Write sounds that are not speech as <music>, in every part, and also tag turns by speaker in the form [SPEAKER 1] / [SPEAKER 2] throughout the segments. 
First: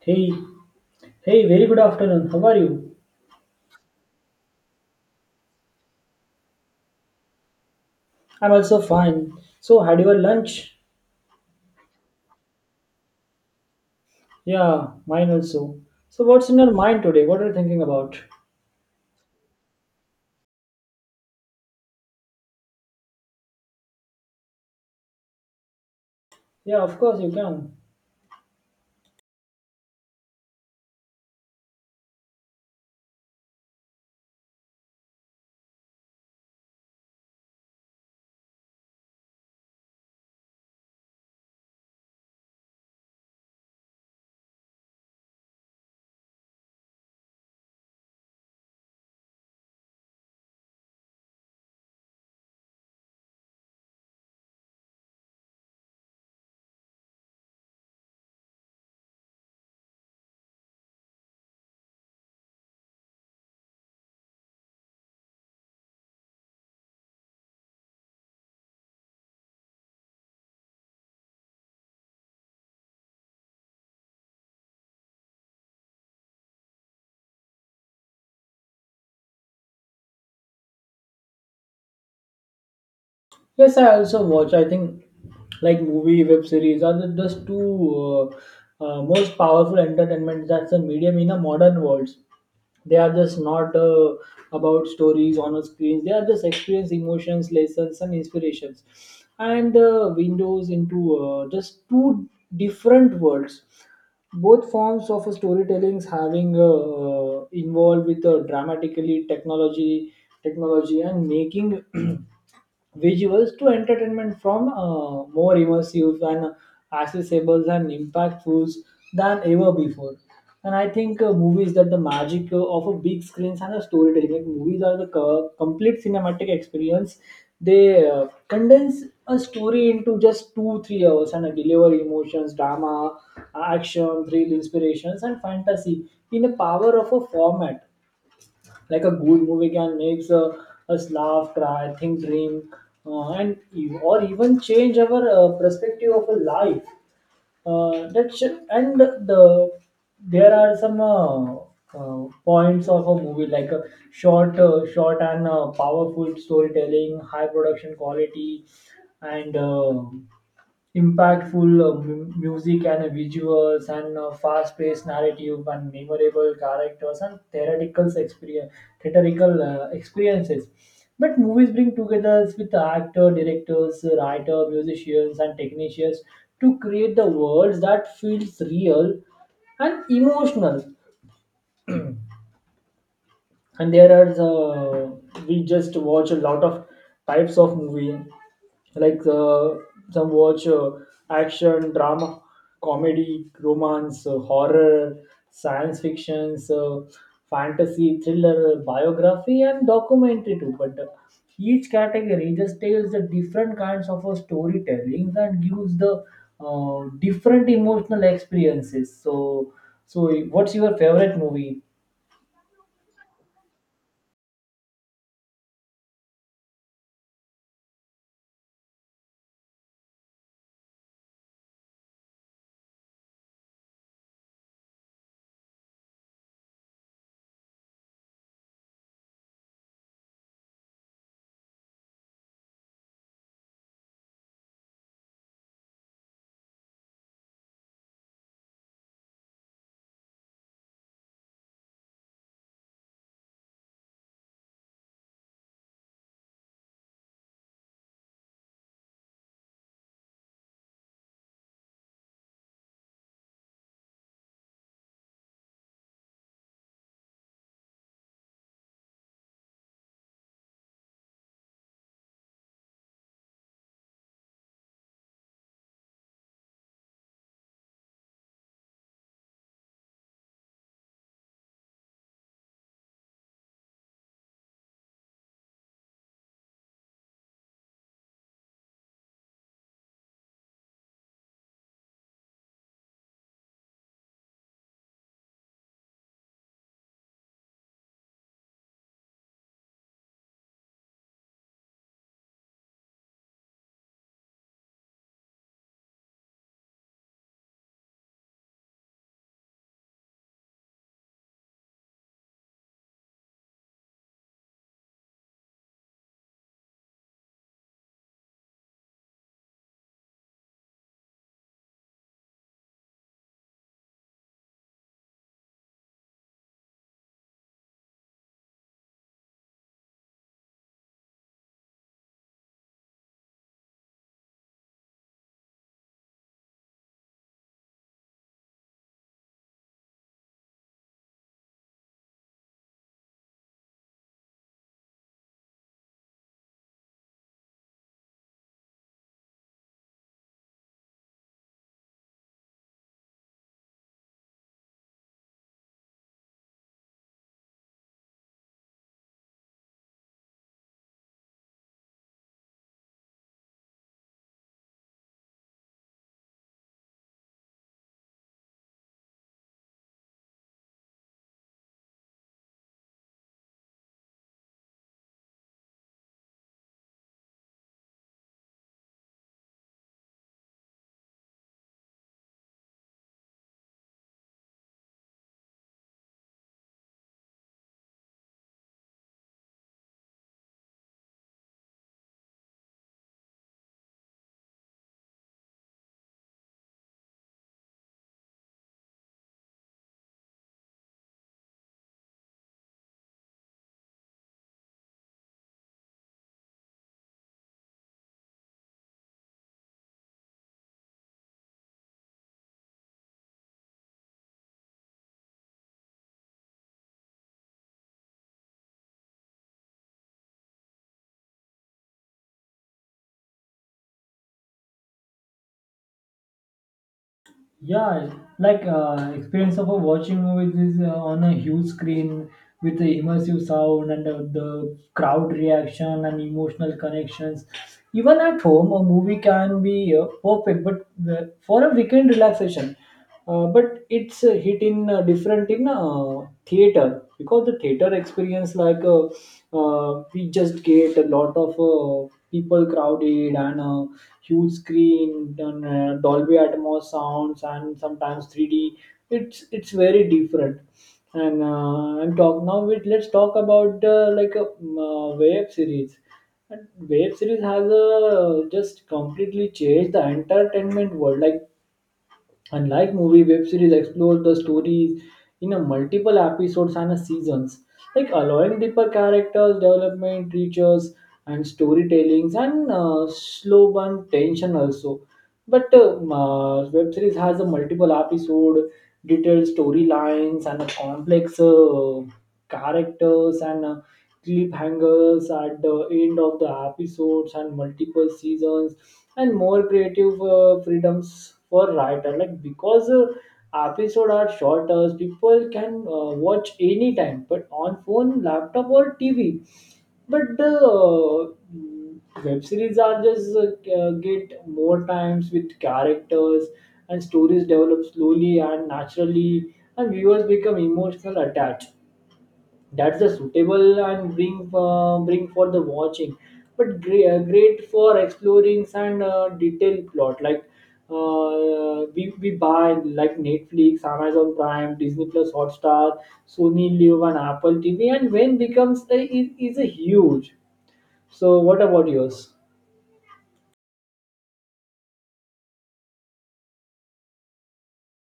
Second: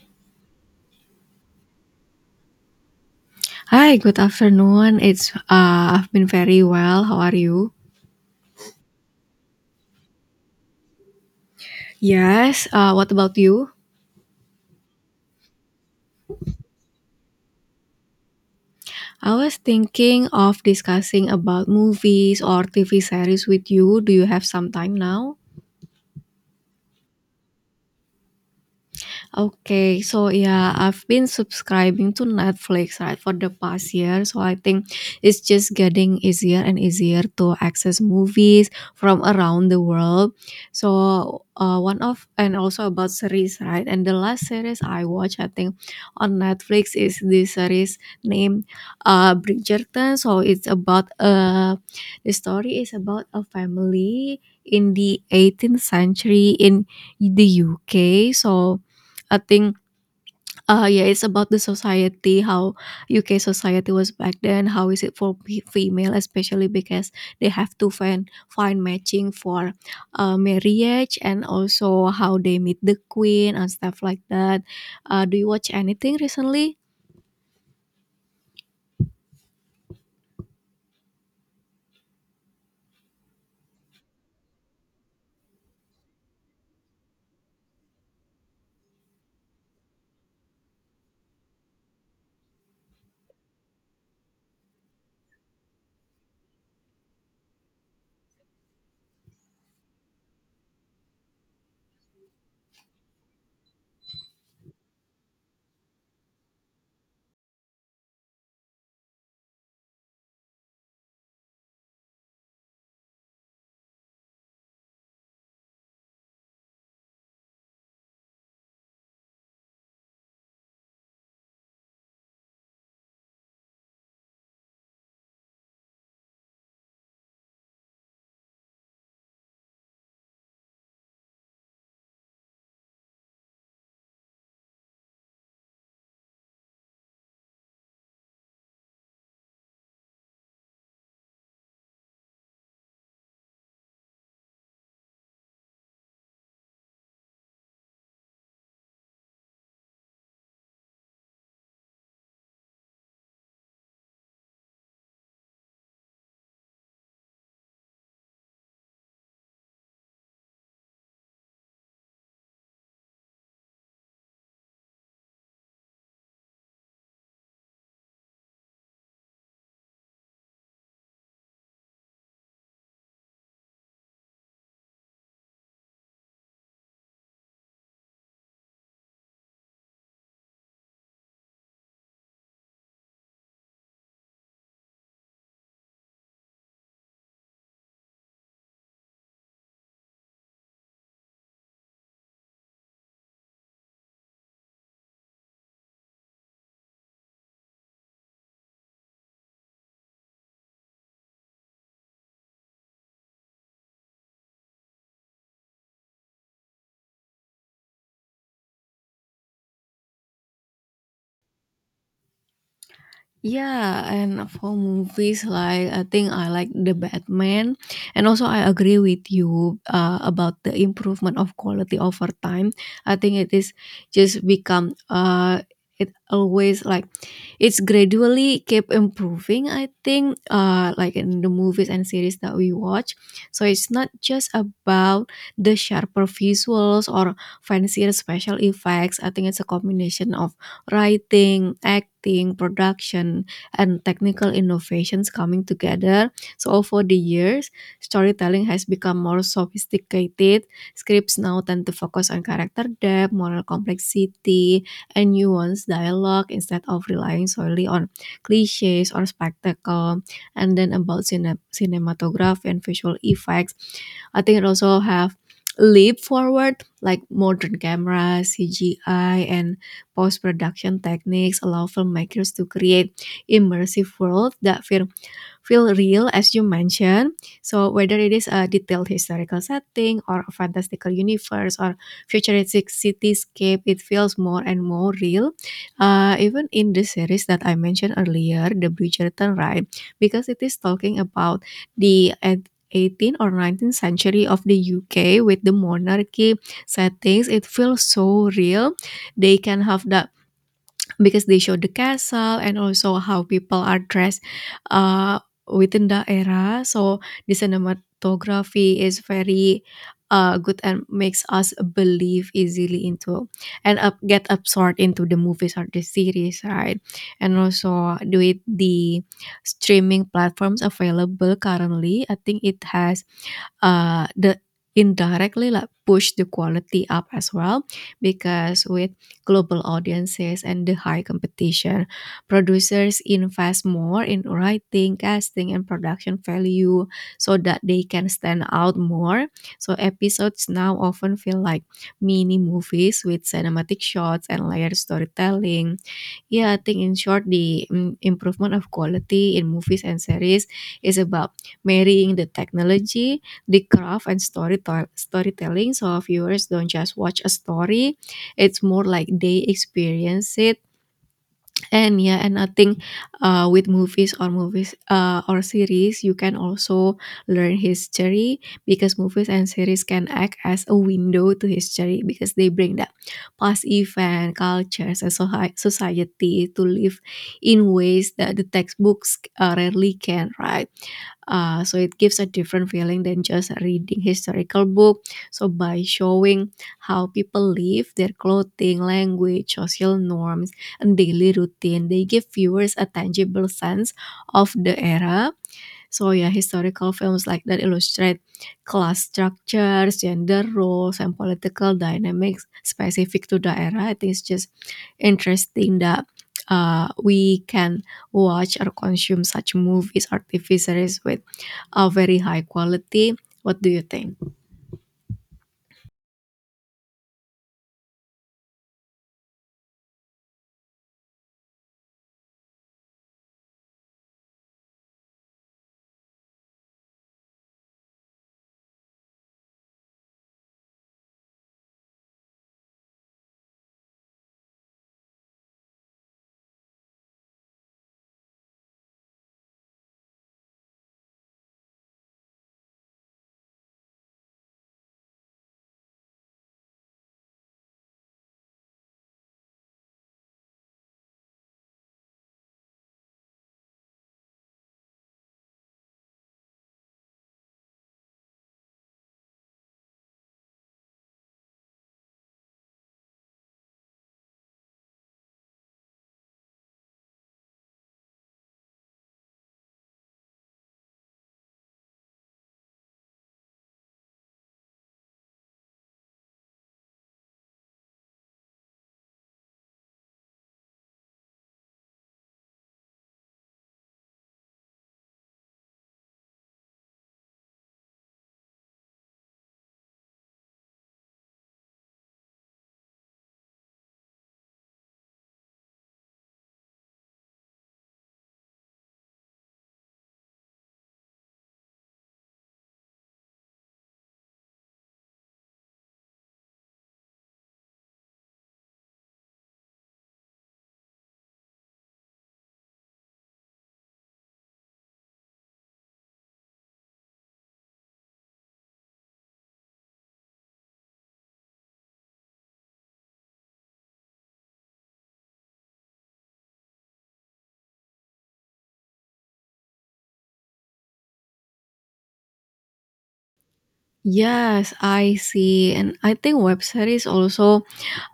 [SPEAKER 1] Hey, hey, very good afternoon. How are you?
[SPEAKER 2] Hi, good afternoon. It's I've been very well. How are you?
[SPEAKER 1] I'm also fine. So, had your lunch?
[SPEAKER 2] Yes. What about you?
[SPEAKER 1] Yeah, mine also. So, what's in your mind today? What are you thinking about?
[SPEAKER 2] I was thinking of discussing about movies or TV series with you. Do you have some time now?
[SPEAKER 1] Yeah, of course, you can.
[SPEAKER 2] Okay, so yeah, I've been subscribing to Netflix, right, for the past year. So I think it's just getting easier and easier to access movies from around the world. So one of and also about series, right? And the last series I watched, I think, on Netflix is this series named Bridgerton. So it's about the story is about a family in the 18th century in the UK. So I think, yeah, it's about the society, how UK society was back then. How is it for female, especially because they have to find matching for marriage and also how they meet the queen and stuff like that. Do you watch anything recently?
[SPEAKER 1] Yes, I also watch. I think like movie, web series are the just two most powerful entertainment that's a medium in a modern world. They are just not about stories on a screen. They are just experience, emotions, lessons, and inspirations, and windows into just two different worlds. Both forms of storytelling having involved with dramatically technology, and making <clears throat> visuals to entertainment from more immersive and accessible and impactful than ever before. And I think movies that the magic of a big screens and a storytelling, like movies are the complete cinematic experience. They condense a story into just two, 3 hours and deliver emotions, drama, action, thrill, inspirations, and fantasy in the power of a format like a good movie can make us laugh cry think dream, and or even change our perspective of a life, that should, and there are some points of a movie like a short and powerful storytelling high production quality and impactful music and visuals and fast-paced narrative and memorable characters and theoretical experience, theatrical experiences. But movies bring together with the actor, directors, writer, musicians, and technicians to create the worlds that feels real and emotional, and there are we just watch a lot of types of movie like some watch action drama comedy romance, horror science fictions, fantasy thriller biography and documentary too, but each category just tells the different kinds of a storytelling and gives the different emotional experiences. So, what's your favorite movie?
[SPEAKER 2] Yeah, and for movies, like, I think I like The Batman, and also I agree with you about the improvement of quality over time. I think it is just become it always like it's gradually kept improving, I think, like in the movies and series that we watch. So it's not just about the sharper visuals or fancier special effects. I think it's a combination of writing, acting, production, and technical innovations coming together. So over the years, storytelling has become more sophisticated. Scripts now tend to focus on character depth, moral complexity, and nuanced dialogue instead of relying solely on cliches or spectacle. And then about cinematography and visual effects, I think it also have leap forward, like modern cameras, CGI, and post production techniques allow filmmakers to create immersive world that feel real, as you mentioned. So whether it is a detailed historical setting or a fantastical universe or futuristic cityscape, it feels more and more real. Even in the series that I mentioned earlier, The Bridgerton, right? Because it is talking about the at 18th or 19th century of the UK with the monarchy settings, it feels so real. They can have the Because they show the castle and also how people are dressed uh, within the era. So the cinematography is very good and makes us believe easily into and up, get absorbed into the movies or the series, right? And also with the streaming platforms available currently, I think it has the indirectly like push the quality up as well, because with global audiences and the high competition, producers invest more in writing, casting, and production value so that they can stand out more. So episodes now often feel like mini movies with cinematic shots and layered storytelling. Yeah, I think in short, the improvement of quality in movies and series is about marrying the technology, the craft, and storytelling. So viewers don't just watch a story; it's more like they experience it. And yeah, and I think, with movies or movies or series, you can also learn history, because movies and series can act as a window to history because they bring that past event cultures and society to live in ways that the textbooks rarely can, right? So it gives a different feeling than just reading historical book. So by showing how people live, their clothing, language, social norms, and daily routine, they give viewers a tangible sense of the era. So yeah, historical films like that illustrate class structures, gender roles, and political dynamics specific to the era. I think it's just interesting that we can watch or consume such movies or TV series with a very high quality. What do you think?
[SPEAKER 1] Yeah, like experience of a watching movies is on a huge screen with the immersive sound and the crowd reaction and emotional connections. Even at home, a movie can be perfect, but for a weekend relaxation, but it's a hit in different in theater, because the theater experience like we just get a lot of people crowded and huge screen and Dolby Atmos sounds and sometimes 3D. It's very different. And I'm talk now with let's talk about like a web series. And web series has just completely changed the entertainment world. Like, unlike movie, web series explore the stories in a multiple episodes and a seasons, like allowing deeper characters development, features, and storytellings, and slow burn tension also. But web series has a multiple episode, detailed storylines, and a complex characters and cliffhangers at the end of the episodes and multiple seasons and more creative freedoms for writer, like because episodes are shorter, people can watch anytime but on phone, laptop or TV. But the web series are just get more times with characters and stories develop slowly and naturally, and viewers become emotional attached. That's the suitable and bring for the watching, but great, great for exploring and detailed plot like we buy like Netflix, Amazon Prime, Disney Plus Hotstar, Sony Live and Apple TV, and when becomes a, is a huge. So what about yours?
[SPEAKER 2] Yes, I see. And I think web series also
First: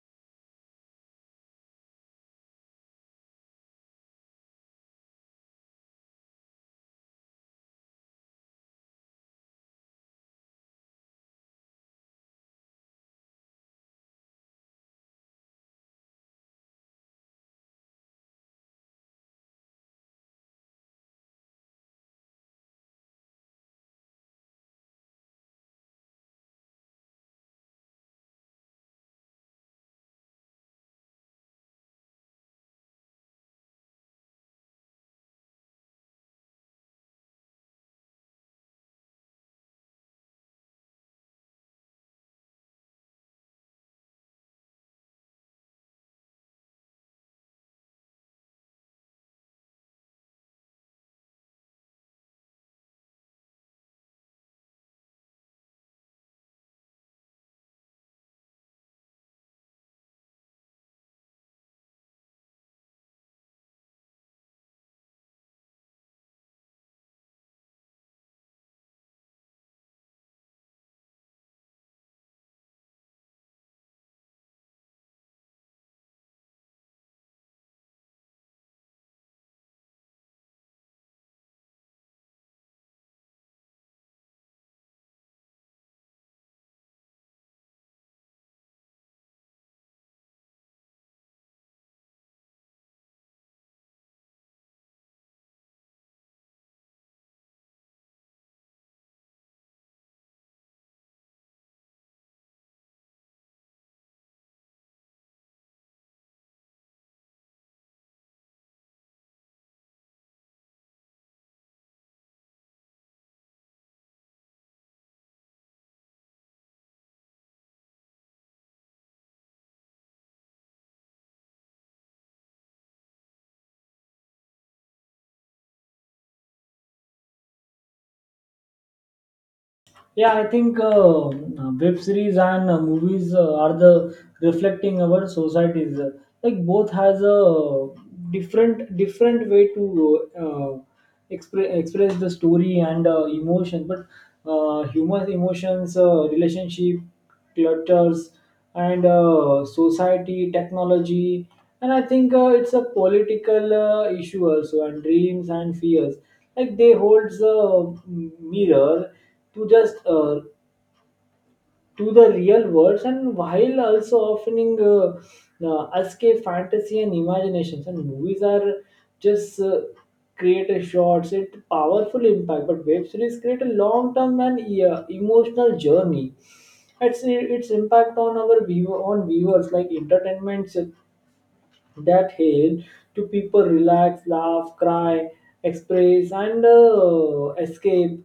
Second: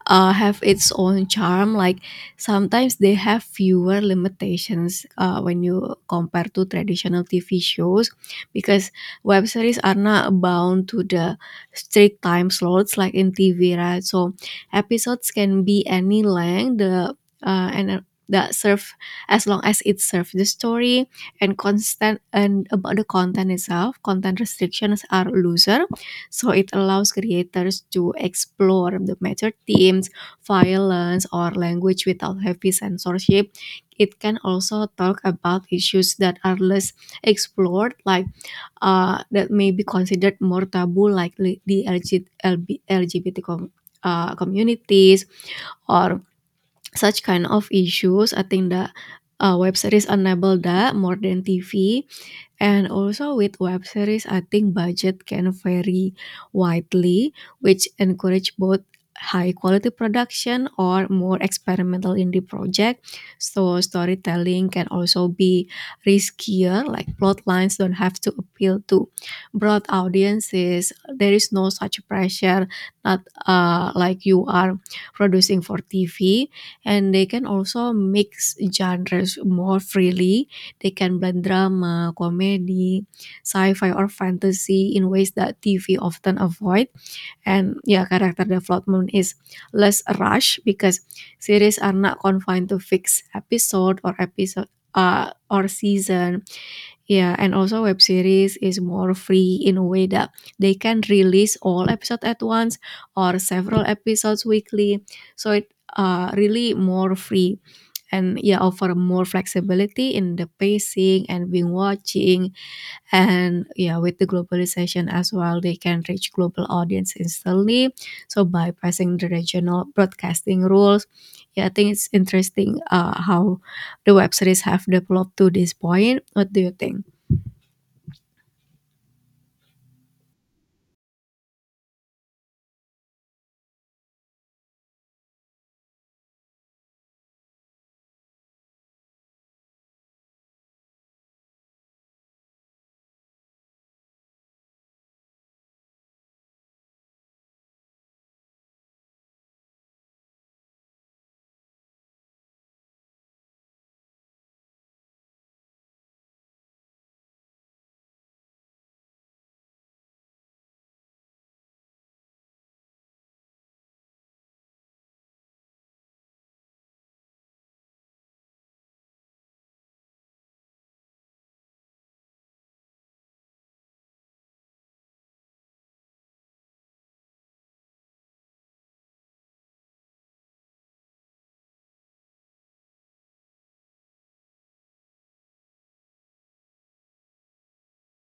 [SPEAKER 2] have its own charm. Like sometimes they have fewer limitations when you compare to traditional TV shows, because web series are not bound to the strict time slots like in TV, right? So episodes can be any length. The and that serve As long as it serves the story. And constant and About the content itself, content restrictions are looser, so it allows creators to explore the major themes, violence or language without heavy censorship. It can also talk about issues that are less explored, like that may be considered more taboo, like li- the LG lgbt com- uh, communities or such kind of issues. I think that web series enable that more than TV. And also with web series, I think budget can vary widely, which encourage both high quality production or more experimental indie project. So storytelling can also be riskier, like plot lines don't have to appeal to broad audiences. There is no such pressure, not like you are producing for TV. And they can also mix genres more freely. They can blend drama, comedy, sci-fi or fantasy in ways that TV often avoid. And yeah, character development is less rushed because series are not confined to fixed episode or season. Yeah, and also web series is more free in a way that they can release all episodes at once or several episodes weekly. So it really more free, and yeah, offer more flexibility in the pacing and being watching. And yeah, with the globalization as well, they can reach global audience instantly, so bypassing the regional broadcasting rules. Yeah, I think it's interesting how the web series have developed to this point. What do you think?
[SPEAKER 1] Yeah, I think web series and movies are the reflecting our societies. Like both has a different way to uh, express the story and emotion. But humans, emotions, relationship clutters and society technology, and I think it's a political issue also, and dreams and fears, like they holds a mirror to just to the real worlds, and while also offering escape fantasy and imaginations. And movies are just creative shots it powerful impact, but web series create a long term and emotional journey. Its impact on our viewer on viewers, like entertainment, that help to people relax, laugh, cry, express, and escape,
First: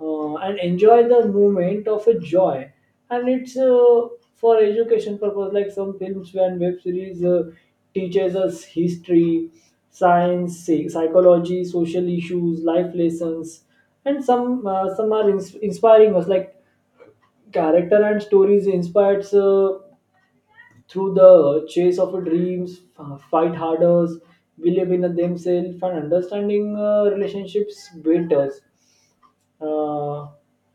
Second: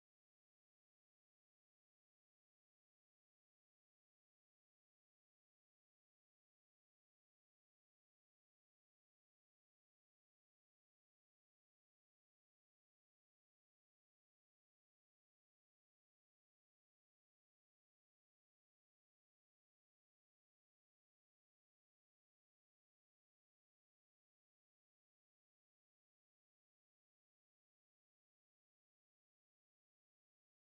[SPEAKER 1] and enjoy the moment of a joy. And it's for education purpose, like some films and web series teaches us history, science, psychology, social issues, life lessons, and some are inspiring us. Like character and stories inspires. Through the chase of your dreams, fight harder, believe in themselves, and understanding relationships better. Uh,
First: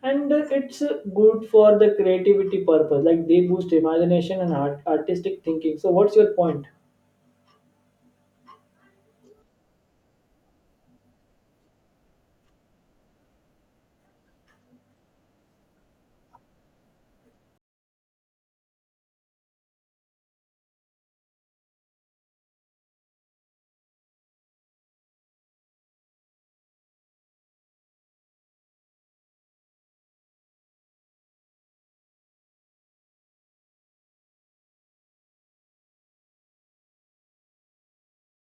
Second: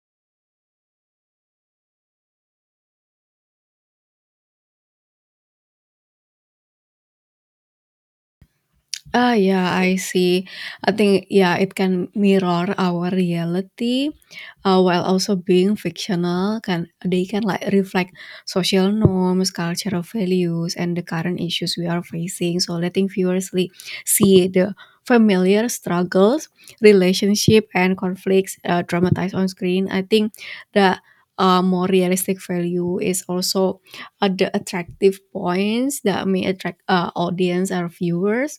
[SPEAKER 1] and it's good for the creativity purpose, like they boost imagination and artistic thinking. So, what's your point?
[SPEAKER 2] Ah, yeah, I see. I think, yeah, it can mirror our reality while also being fictional. Can like reflect social norms, cultural values, and the current issues we are facing. So letting viewers see the familiar struggles, relationship, and conflicts dramatized on screen. I think the more realistic value is also the attractive points that may attract audience or viewers.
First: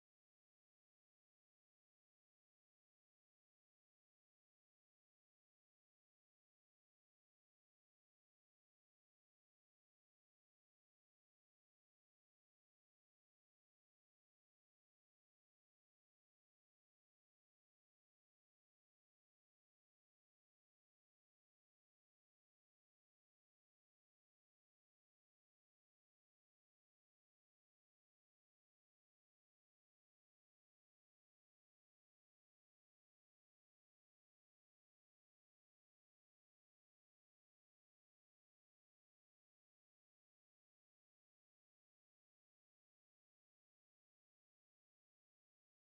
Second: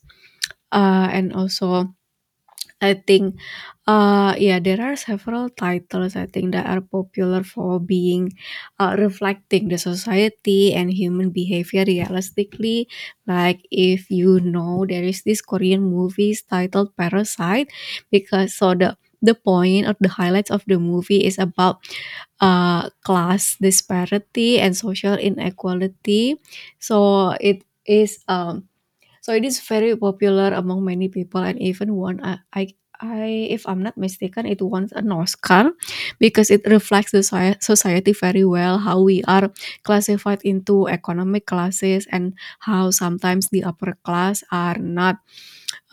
[SPEAKER 2] And also I think, yeah, there are several titles I think that are popular for being reflecting the society and human behavior realistically. Like, if you know, there is this Korean movies titled Parasite, because so the point or the highlights of the movie is about class disparity and social inequality. So it is. Um, So it is very popular among many people and even won a- I if I'm not mistaken, it won an Oscar because it reflects the society very well, how we are classified into economic classes, and how sometimes the upper class are not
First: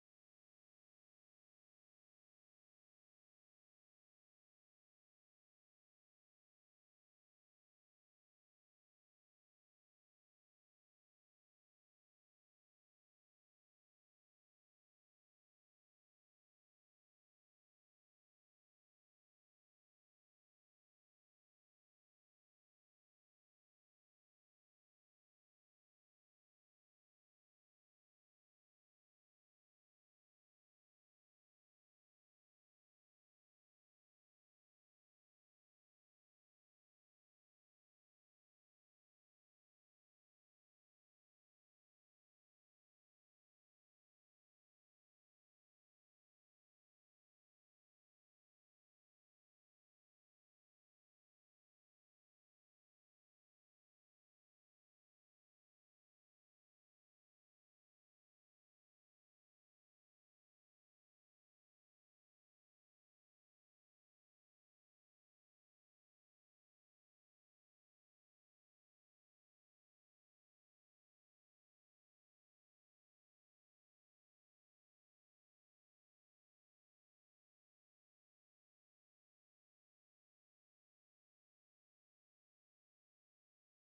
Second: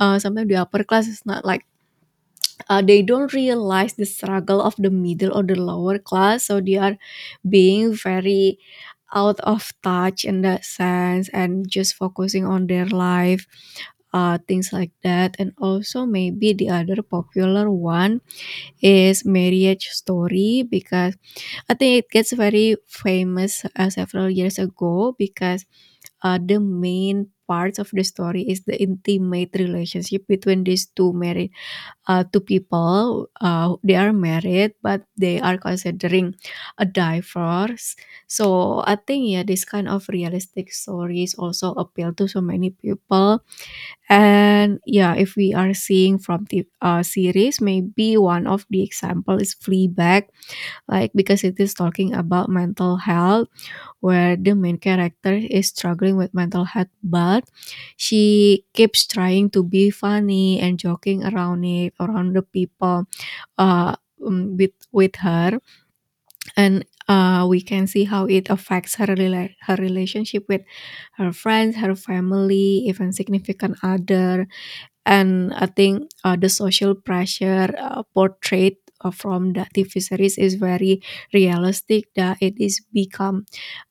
[SPEAKER 2] sometimes the upper class is not like they don't realize the struggle of the middle or the lower class, so they are being very out of touch in that sense and just focusing on their life things like that. And also, maybe the other popular one is Marriage Story, because I think it gets very famous several years ago, because the main parts of the story is the intimate relationship between these two married two people. They are married, but they are considering a divorce. So I think, yeah, this kind of realistic stories also appeal to so many people. And yeah, if we are seeing from the series, maybe one of the example is Fleabag, like, because it is talking about mental health, where the main character is struggling with mental health, but she keeps trying to be funny and joking around it, around the people uh, with her, and we can see how it affects her relationship with her friends, her family, even significant other, and I think the social pressure portrayed from the TV series is very realistic that it is become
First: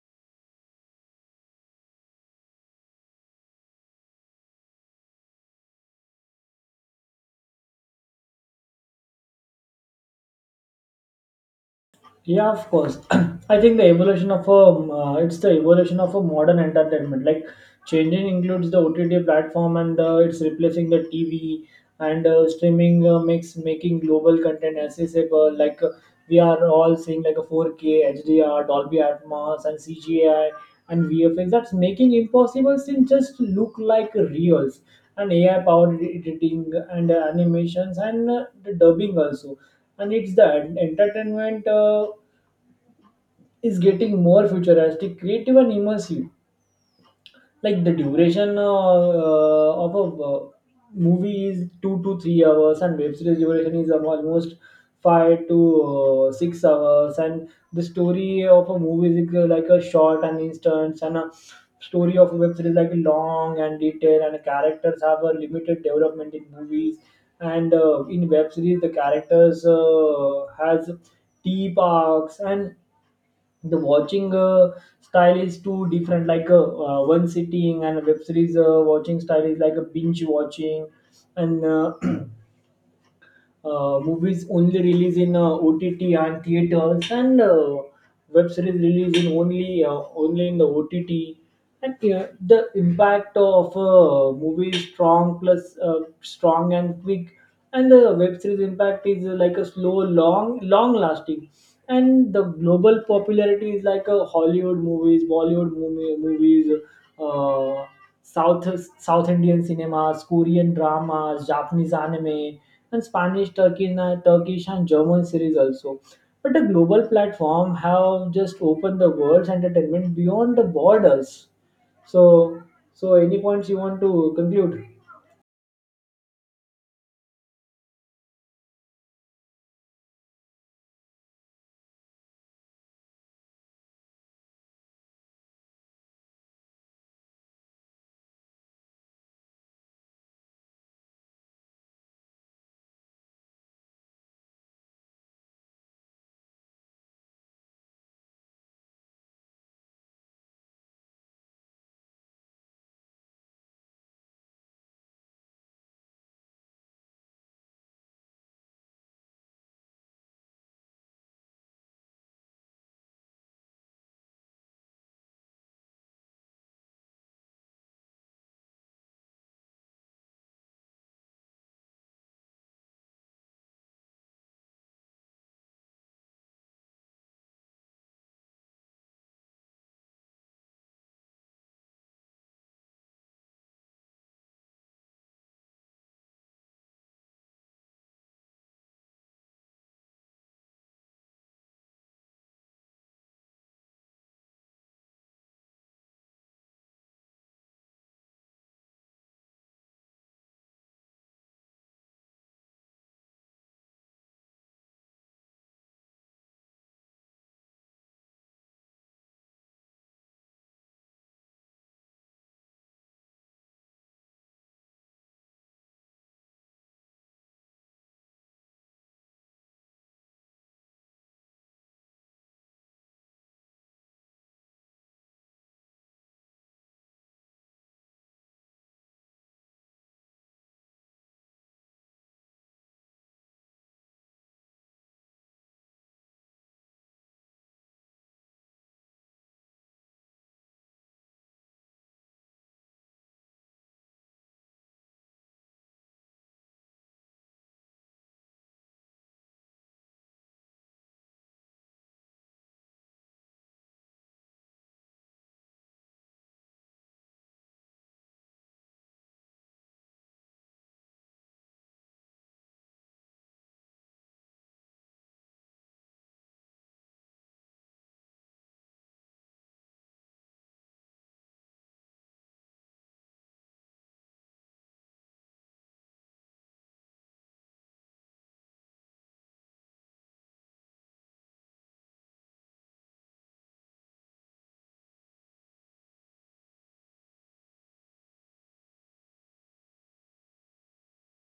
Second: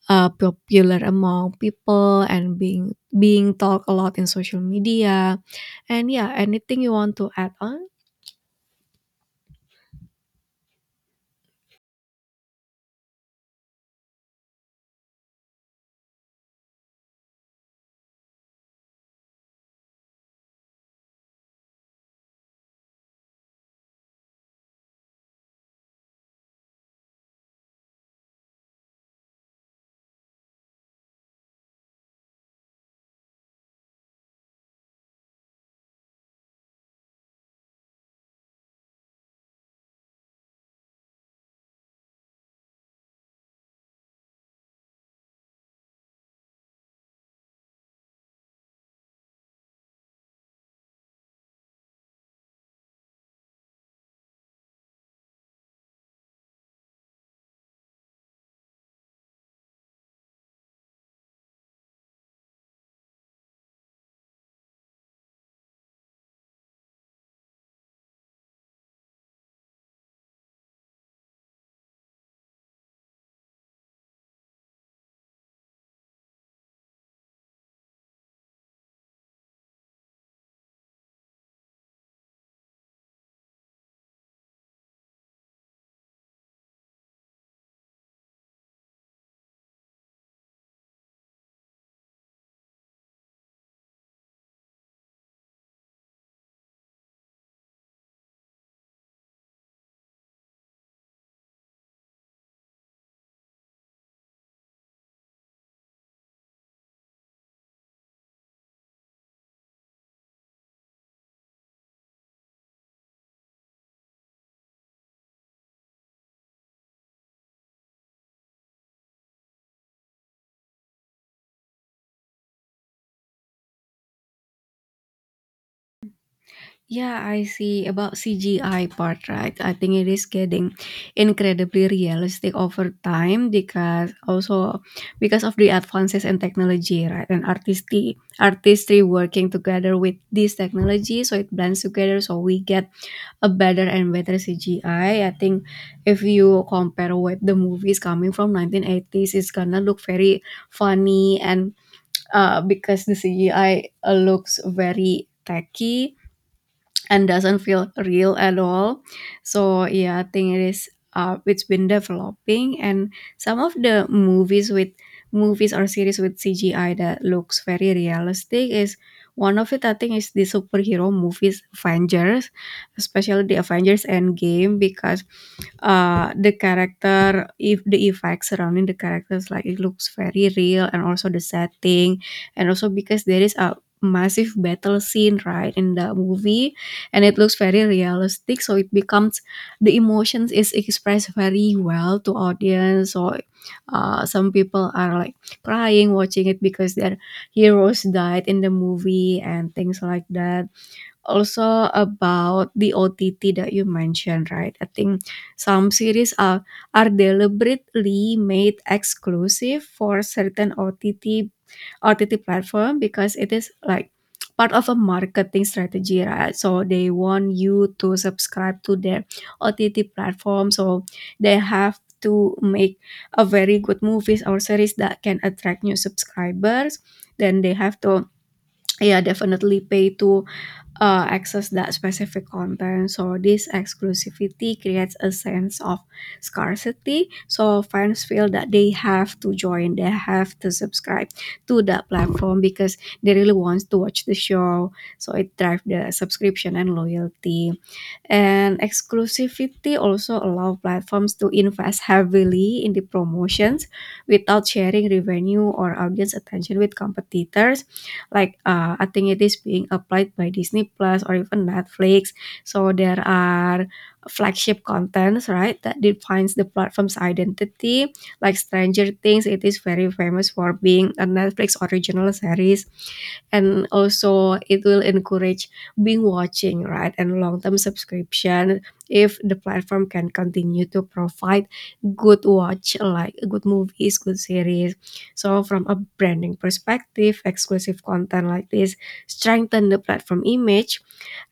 [SPEAKER 2] popular among people and being talked a lot in social media. And yeah, anything you want to add on?
[SPEAKER 1] Yeah, of course. <clears throat> I think the evolution of a it's the evolution of a modern entertainment, like changing includes the OTT platform and it's replacing the TV, and streaming makes making global content accessible, like we are all seeing like a 4K HDR Dolby Atmos and CGI and VFX that's making impossible things just look like reals, and AI powered editing and animations and the dubbing also. And it's the entertainment is getting more futuristic, creative, and immersive. Like the duration of a movie is 2 to 3 hours, and web series duration is almost 5 to 6 hours. And the story of a movie is like a short and instant, and a story of a web series like long and detailed, and characters have a limited development in movies. And in web series, the characters has deep arcs, and the watching style is too different, like one sitting, and a web series watching style is like a binge watching. And movies only release in OTT and theaters, and web series release in only in the OTT. And the impact of a movie is strong and quick, and the web series impact is like a slow, long lasting. And the global popularity is like a Hollywood movies, Bollywood movies, uh, South South Indian cinemas, Korean dramas, Japanese anime, and Spanish, Turkish, and German series also. But a global platform have just opened the world's entertainment beyond the borders. So, any points you want to conclude?
[SPEAKER 2] Yeah, I see about CGI part, right? I think it is getting incredibly realistic over time, because also because of the advances in technology, right? And artistry working together with this technology, so it blends together, so we get a better and better CGI. I think if you compare with the movies coming from 1980s, it's gonna look very funny and because the CGI looks very tacky and doesn't feel real at all. So yeah, I think it's been developing, and some of the movies with movies or series with CGI that looks very realistic is one of it. I think is the superhero movies Avengers, especially the Avengers Endgame, because the character, if the effects surrounding the characters, like, it looks very real, and also the setting, and also because there is a massive battle scene right in the movie, and it looks very realistic, so it becomes the emotions is expressed very well to audience. So some people are like crying watching it because their heroes died in the movie and things like that. Also about the OTT that you mentioned, right, I think some series are deliberately made exclusive for certain ott OTT platform, because it is like part of a marketing strategy, right? So they want you to subscribe to their OTT platform. So they have to make a very good movies or series that can attract new subscribers. Then they have to, yeah, definitely pay to access that specific content. So this exclusivity creates a sense of scarcity. So fans feel that they have to join, they have to subscribe to that platform because they really want to watch the show. So it drives the subscription and loyalty. And exclusivity also allow platforms to invest heavily in the promotions without sharing revenue or audience attention with competitors. Like, I think it is being applied by Disney Plus or even Netflix. So there are flagship contents, right, that defines the platform's identity. Like Stranger Things, it is very famous for being a Netflix original series, and also it will encourage being watching, right, and long-term subscription if the platform can continue to provide good watch, like good movies, good series. So from a branding perspective, exclusive content like this strengthen the platform image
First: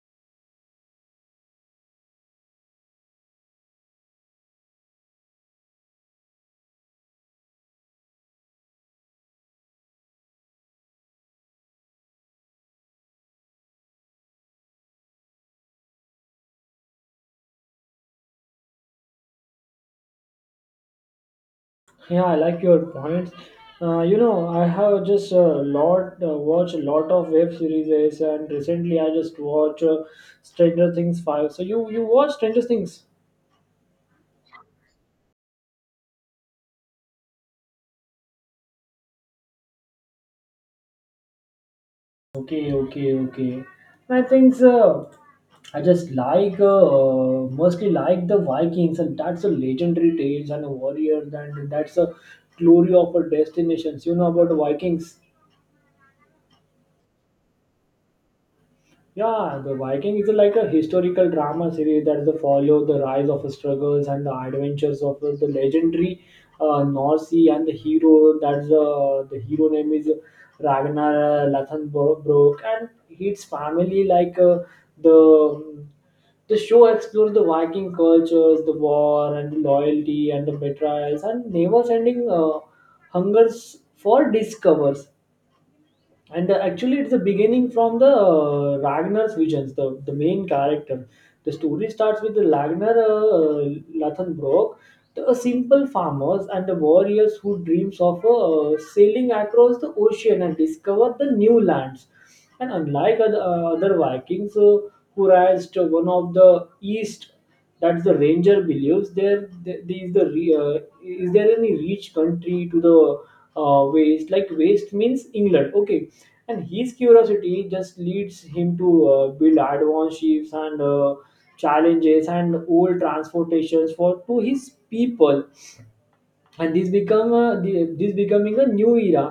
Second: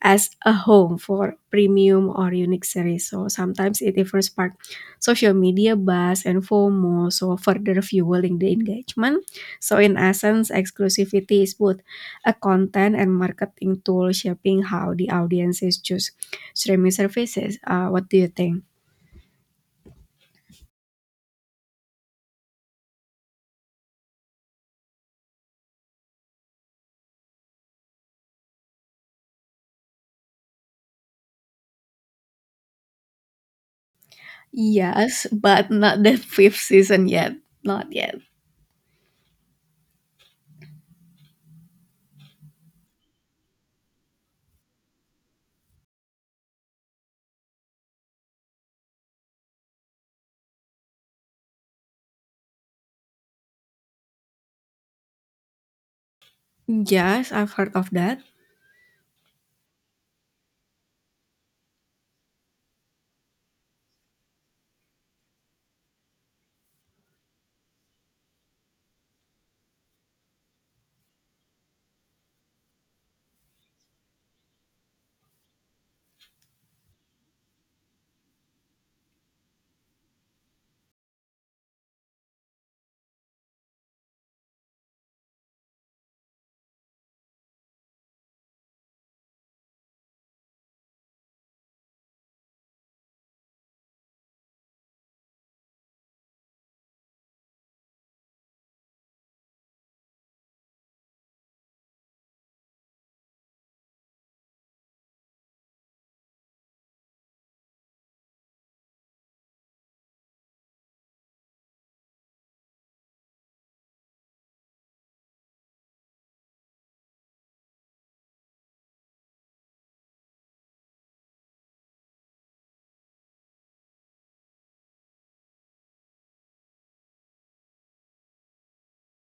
[SPEAKER 2] as a home for premium or unique series. So sometimes it even spark social media buzz and FOMO, so further fueling the engagement. So in essence, exclusivity is both a content and marketing tool shaping how the audiences choose streaming services. What do you think?
[SPEAKER 1] Yeah, I like your points. You know, I have just a lot watch a lot of web series, and recently I just watch Stranger Things 5. So you watch Stranger Things?
[SPEAKER 2] Yes, but not the fifth season yet. Not yet.
[SPEAKER 1] Okay, okay, okay. I think I just like mostly like the Vikings, and that's a legendary tales and a warriors, and that's a glory of our destinations. You know about the Vikings?
[SPEAKER 2] Yes, I've heard of that.
[SPEAKER 1] Yeah, the Viking is like a historical drama series that the follow the rise of struggles and the adventures of the legendary Norse sea and the hero. That's the hero name is Ragnar Lothbrok, and his family. Like the the show explores the Viking cultures, the war and the loyalty and the betrayals and never-ending hungers for discovers. And actually it's the beginning from the Ragnar's visions, the main character. The story starts with the Ragnar Lathenbrock, the, a simple farmers and the warriors who dreams of sailing across the ocean and discover the new lands. And unlike other Vikings who raised one of the east, that the Ranger believes there is is there any rich country to the waste, like waste means England. Okay. And his curiosity just leads him to build advanced ships and challenges and old transportations for to his people. And this this becoming a new era.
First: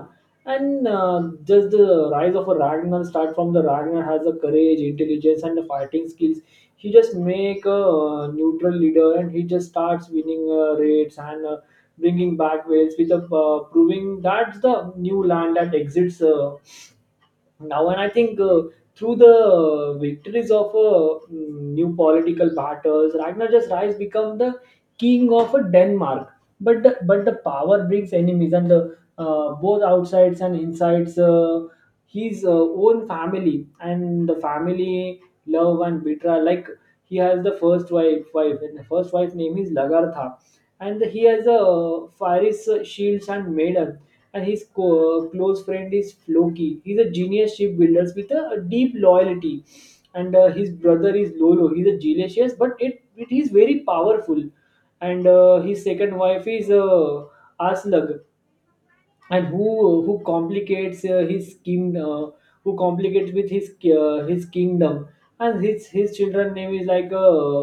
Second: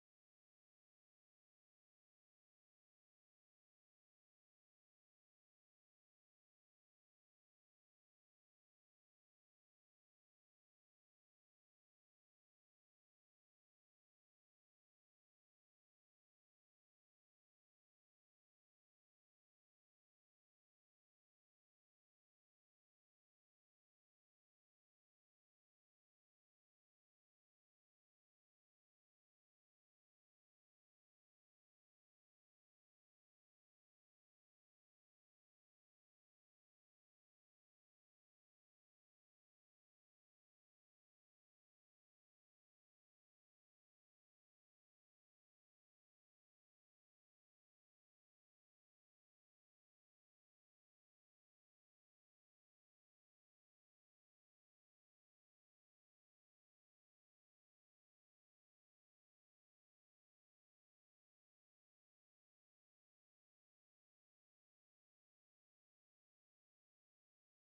[SPEAKER 1] And just the rise of a Ragnar start from the Ragnar has a courage intelligence and the fighting skills. He just make a neutral leader, and he just starts winning raids and bringing back whales with a proving that's the new land that exists now. And I think through the victories of new political battles, Ragnar just rise become the king of Denmark. But the power brings enemies and both outsides and insides, his own family and the family love and betrayal. Like he has the first wife, and the first wife name is Lagartha, and he has a Faris shields and Maiden, and his close friend is Floki. He's a genius shipbuilder with a deep loyalty, and his brother is Lolo. He's a jealous, but it is very powerful, and his second wife is Aslug, and who complicates his king who complicates with his kingdom. And his children name is like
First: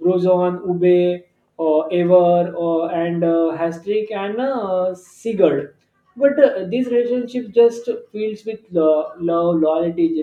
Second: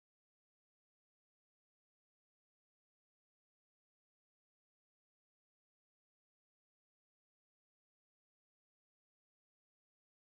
[SPEAKER 1] Brozon, Ube, or Ever, or and Hastrik, and Sigurd. But this relationship just fills with love, loyalty,